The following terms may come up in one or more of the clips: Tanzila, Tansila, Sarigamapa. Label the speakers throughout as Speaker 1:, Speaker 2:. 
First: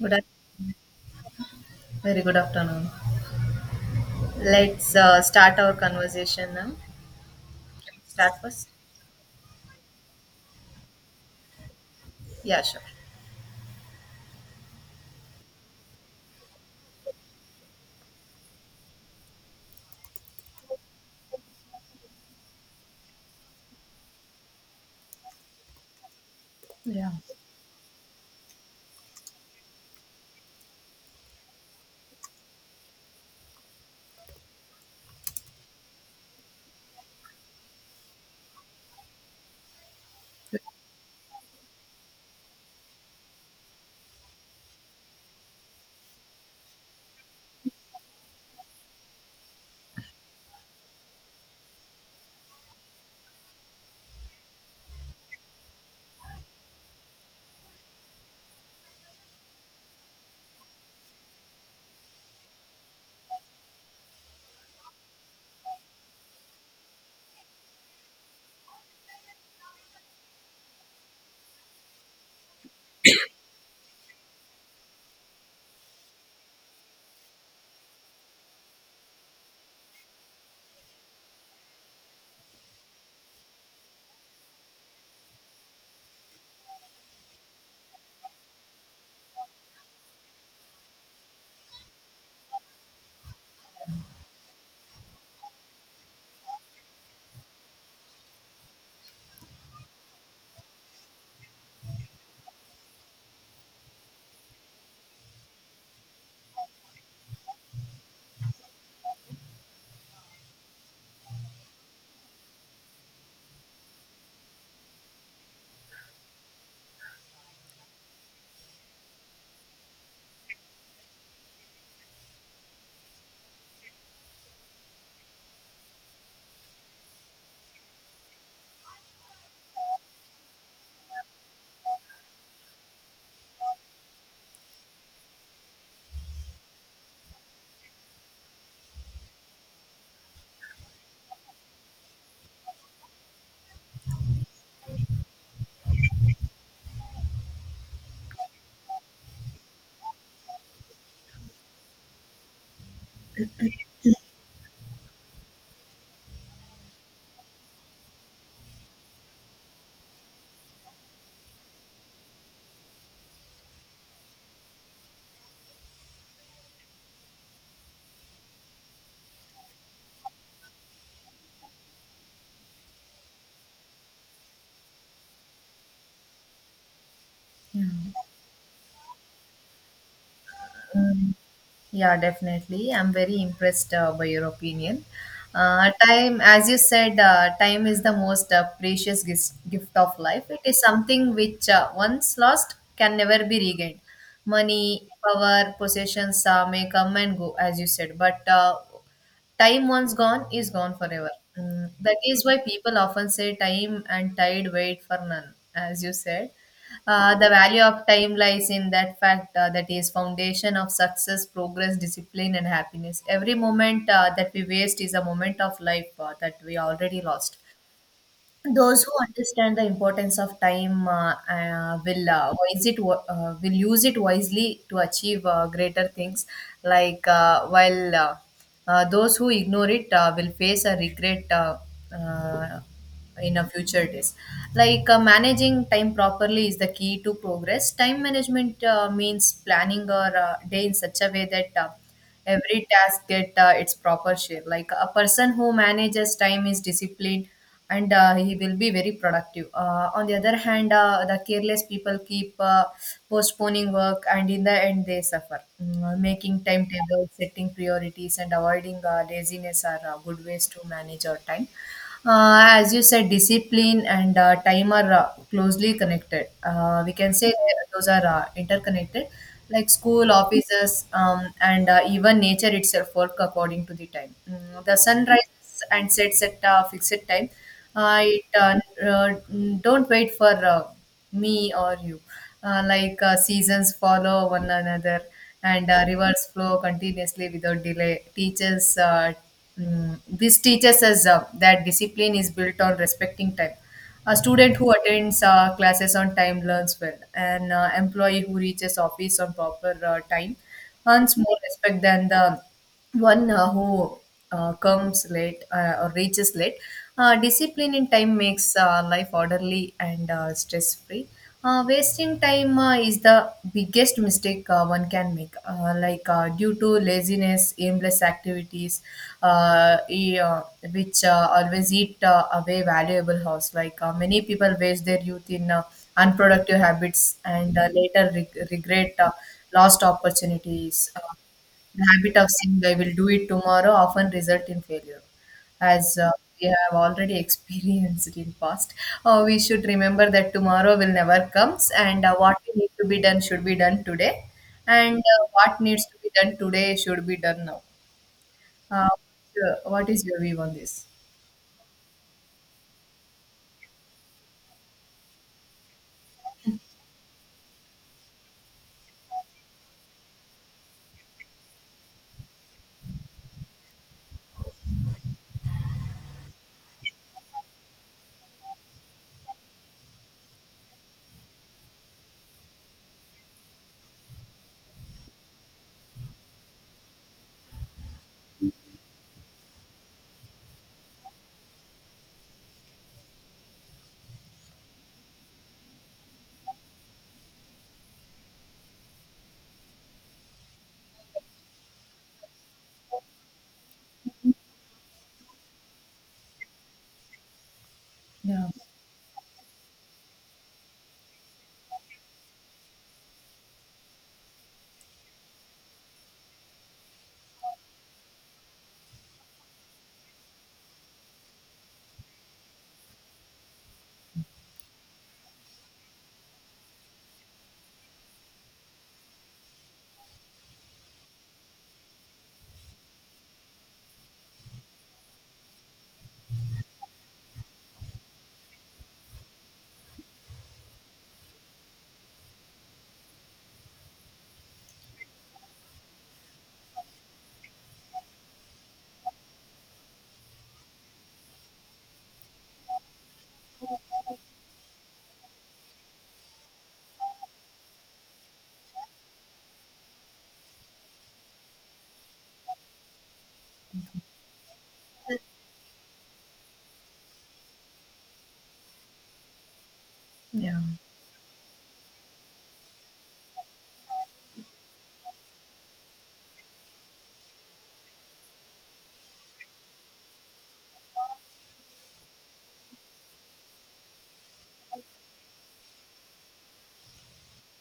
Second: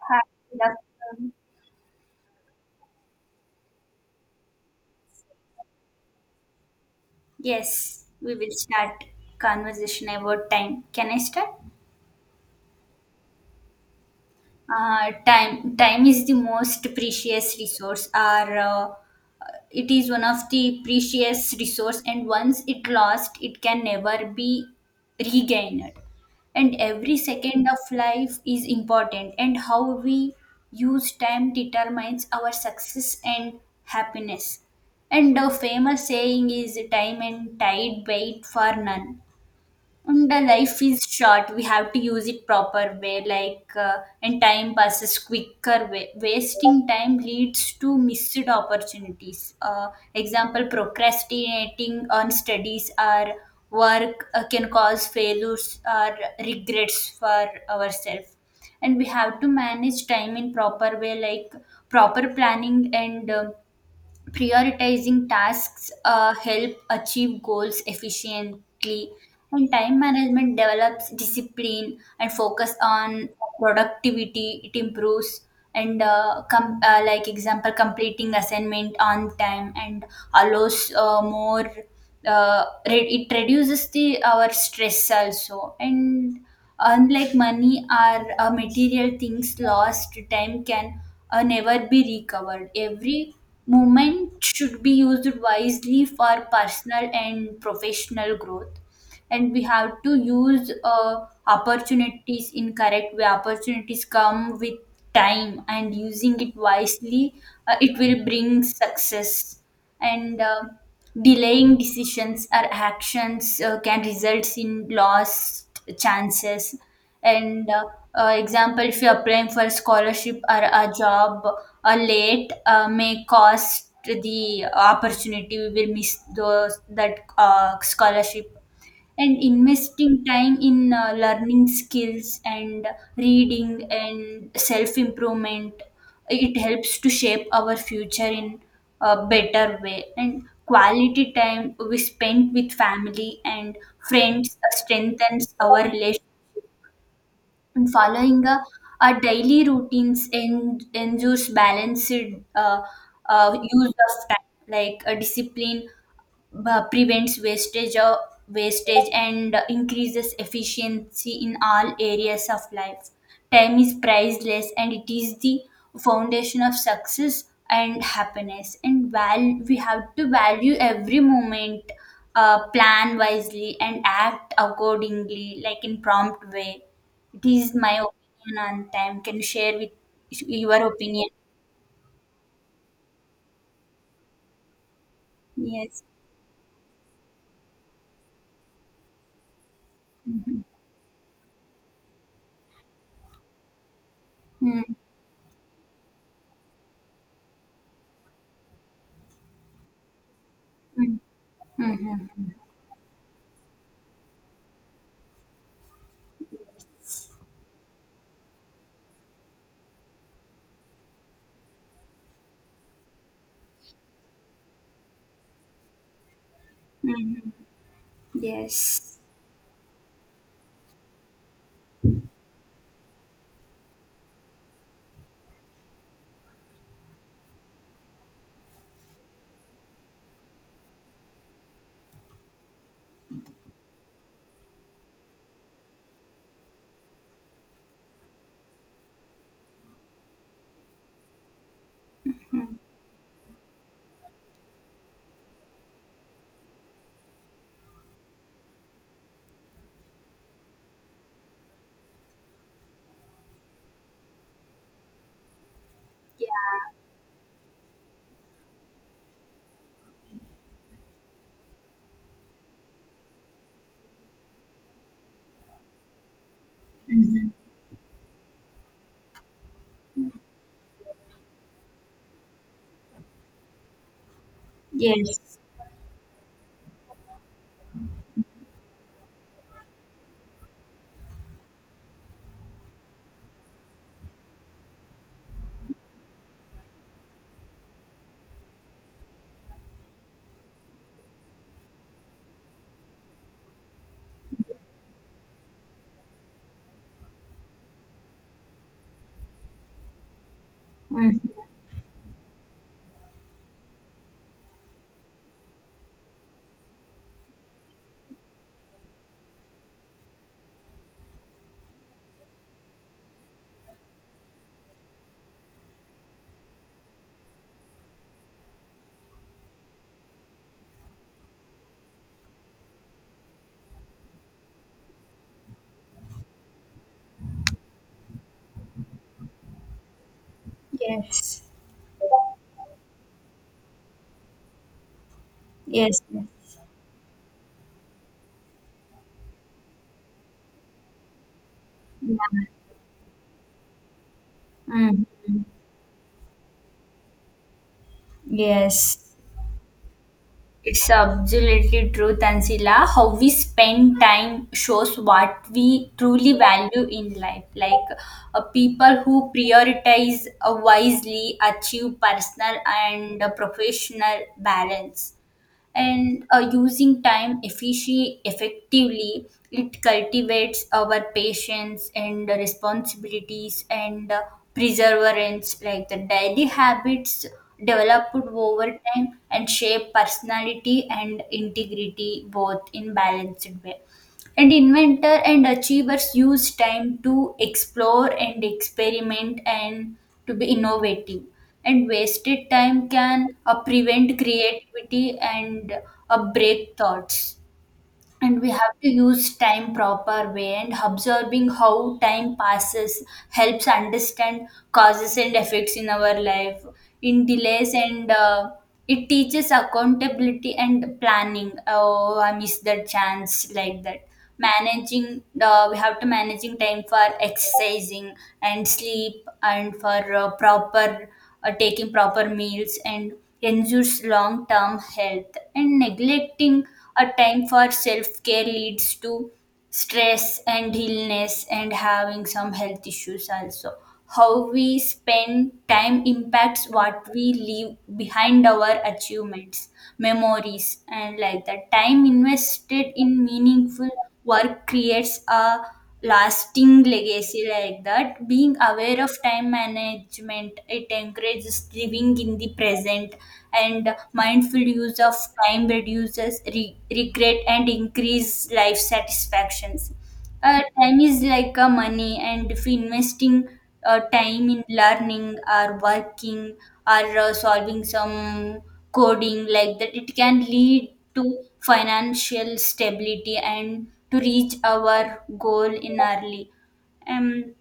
Speaker 1: Good afternoon.
Speaker 2: good afternoon.
Speaker 1: Very good afternoon. Let's start our conversation now.
Speaker 2: Yes, we
Speaker 1: Start
Speaker 2: will
Speaker 1: first?
Speaker 2: start conversation about time. Can I start?
Speaker 1: Yeah, sure.
Speaker 2: Time is the most precious resource. Our It is one of the precious resource, and once it lost it can never be regained, and
Speaker 1: Yeah.
Speaker 2: every second of life is important, and how we use time determines our success and happiness. And the famous saying is time and tide wait for none, and the life is short. We have to use it proper way, like, and time passes quicker way. Wasting time leads to missed opportunities. Example: procrastinating on studies or work can cause failures or regrets for ourselves. And we have to manage time in proper way, like proper planning and, prioritizing tasks help achieve goals efficiently, and time management develops discipline and focus on productivity it improves. And like example completing assignment on time, and allows more, it reduces the our stress also. And unlike money or material things, lost time can, never be recovered. Every moment should be used wisely for personal and professional growth. And we have to use opportunities in correct way. Opportunities come with time, and using it wisely, it will bring success. And Delaying decisions or actions can result in lost chances. And Example, if you're applying for a scholarship or a job late, may cost the opportunity. We will miss those that scholarship. And investing time in learning skills and reading and self improvement, it helps to shape our future in a better way. And quality time we spend with family and friends strengthens our relation. And following a, our daily routines and ensures balanced, uh, use of time like a discipline prevents wastage and increases efficiency in all areas of life. Time is priceless, and it is the foundation of success and happiness, and we have to value every moment, plan wisely and act accordingly, like in prompt way. It is
Speaker 1: Yeah.
Speaker 2: my opinion on time. Can you share with your opinion?
Speaker 1: Yeah, definitely. I'm very impressed by your opinion.
Speaker 2: Yes.
Speaker 1: Time, as you said, time is the most precious gift of life. It
Speaker 2: Mhm.
Speaker 1: is something which once lost can never be regained.
Speaker 2: Mhm.
Speaker 1: Money, power, possessions may come and go, as you said, but time once gone is gone
Speaker 2: Mhm.
Speaker 1: forever. That is
Speaker 2: Mhm.
Speaker 1: why people often say time and tide wait for none, as you said. The value of time lies in that fact that is foundation of success, progress, discipline, and happiness. Every moment that we waste is a moment of life that we already
Speaker 2: Mhm.
Speaker 1: lost. Those who
Speaker 2: Yes.
Speaker 1: understand the importance of time will use it wisely to achieve greater things. Like while Those who ignore it will face a regret uh, in a future days. Managing time properly is the key to progress. Time management means planning our day in such a way that. Every task get its proper share, like a person who manages time is disciplined, and he will be very productive. On the other hand, the careless people keep postponing work, and in the end they suffer. Making timetables, setting priorities, and avoiding laziness are good ways to manage our time. As you said, discipline and time are closely connected. We can
Speaker 2: Mhm.
Speaker 1: say those are interconnected, like school, offices, and even nature itself work according to the time. The sun
Speaker 2: Yes.
Speaker 1: rises and sets at a fixed time. It uh, don't wait for me or you. Seasons follow one another, and rivers flow continuously without delay. This teaches us that discipline is built on respecting time. A student who attends classes on time learns well. An employee who reaches office on proper time earns more respect than the one who comes late or reaches late. Discipline in time makes life orderly and stress free. Wasting time is the biggest mistake one can make. Due to laziness, aimless activities, uh, e- uh, which always eat away valuable hours. Many people waste their youth in unproductive habits, and later regret lost opportunities.
Speaker 2: Yes.
Speaker 1: The habit of saying "I will do it tomorrow" often result in failure, as
Speaker 2: Yes.
Speaker 1: uh,
Speaker 2: Yes.
Speaker 1: we have already experienced in past. We should remember that tomorrow will never comes, and what we need to be done should be done today, and
Speaker 2: Mhm.
Speaker 1: what needs to be done today should be done now. Uh,
Speaker 2: Yes,
Speaker 1: what is your view on this?
Speaker 2: it's absolutely true, Tansila. How we spend time shows what we truly value in life. Like, people who prioritize wisely achieve personal and professional balance. And effectively, it cultivates our patience and responsibilities and, perseverance, like the daily habits developed over time, and shape personality and integrity both in balanced way. And inventor and achievers use time to explore and experiment and to be innovative. And wasted time can prevent creativity and break thoughts. And
Speaker 1: Yeah,
Speaker 2: we have to use time proper way, and observing how time passes helps understand causes and effects in our life in delays. And it teaches accountability and planning, oh I missed that chance, like that. Managing, we have to managing time for exercising and sleep and for proper, taking proper meals, and ensures long term health. And neglecting a time for self-care leads to stress and illness and having some health issues also. How we spend time impacts what we leave behind, our achievements, memories, and like that, time invested in meaningful work creates a lasting legacy. Like that, being aware of time management, it encourages living in the present, and mindful use of time reduces regret and increase life satisfactions.
Speaker 1: yeah.
Speaker 2: Time is like a money, and if investing time in learning or working or solving some coding, like that, it can lead to financial stability and to reach our goal in early. um,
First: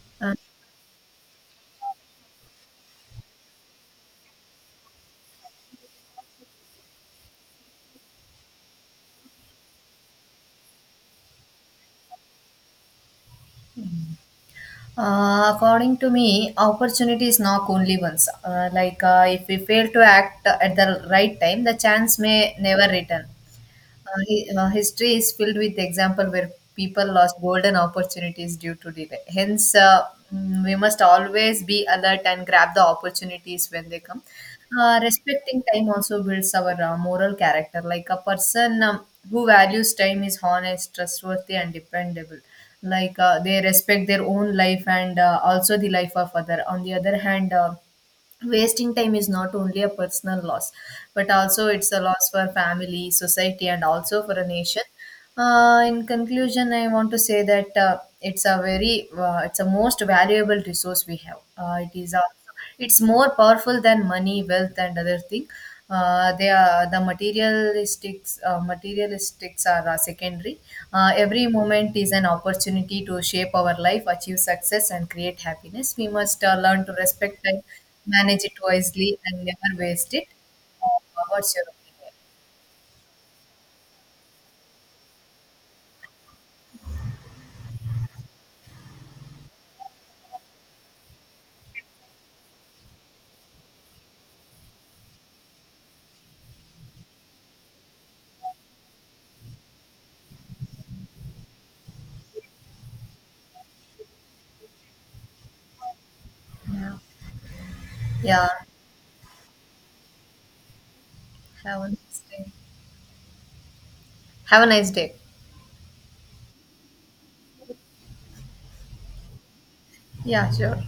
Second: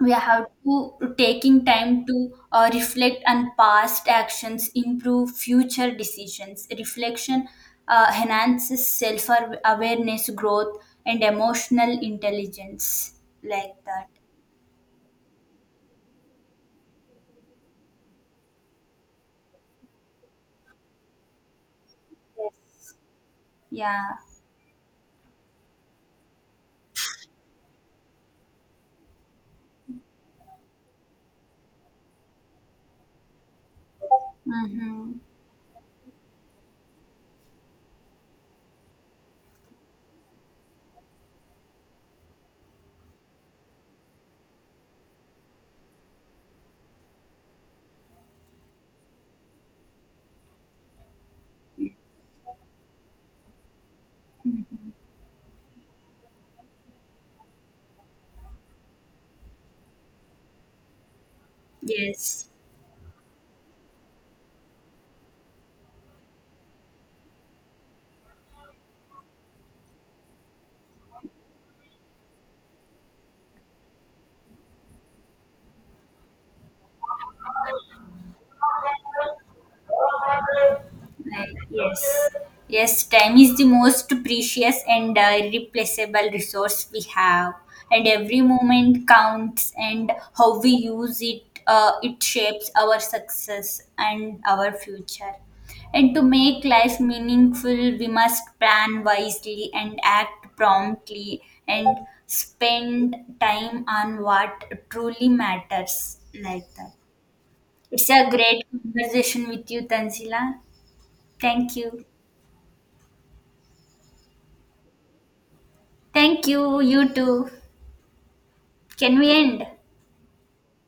Speaker 2: we
Speaker 1: Uh,
Speaker 2: have to taking time to reflect on past actions, improve future decisions. Reflection enhances self awareness, growth, and emotional intelligence, like that.
Speaker 1: According to me, opportunity is not only once. If we fail to act at the right time, the chance may
Speaker 2: Yes.
Speaker 1: never return.
Speaker 2: Yeah.
Speaker 1: History is filled with example where people lost golden opportunities due to delay. Hence, we must always be alert and grab the opportunities when they come.
Speaker 2: Mm-hmm.
Speaker 1: Respecting time also builds our moral character. Like a person who values time is honest, trustworthy, and dependable. They respect their own life and also the life of other. On the other hand. Wasting time is not only a personal loss, but also it's a loss for family, society, and also for a nation. In conclusion, I want to say that it's a most valuable resource we have.
Speaker 2: Yes.
Speaker 1: It's more powerful than money, wealth, and other thing. They are the materialistics. Materialistics are secondary. Every moment is an opportunity to shape our life, achieve success, and create happiness. We must learn to respect time, manage it wisely, and never waste it.
Speaker 2: Like,
Speaker 1: Uh, what's your
Speaker 2: yes. Yes, time is the most precious and, irreplaceable resource we have, and every moment counts. And how we use it, it shapes our success and our future. And to make life meaningful, we must plan wisely and act promptly, and spend time on what truly matters. Like that.
Speaker 1: opinion?
Speaker 2: It's a
Speaker 1: Yeah. Yeah.
Speaker 2: great conversation with you, Tanzila. Thank
Speaker 1: Have a
Speaker 2: you.
Speaker 1: nice day. Have a nice day.
Speaker 2: Thank you, you too. Can we end?
Speaker 1: Yeah, sure.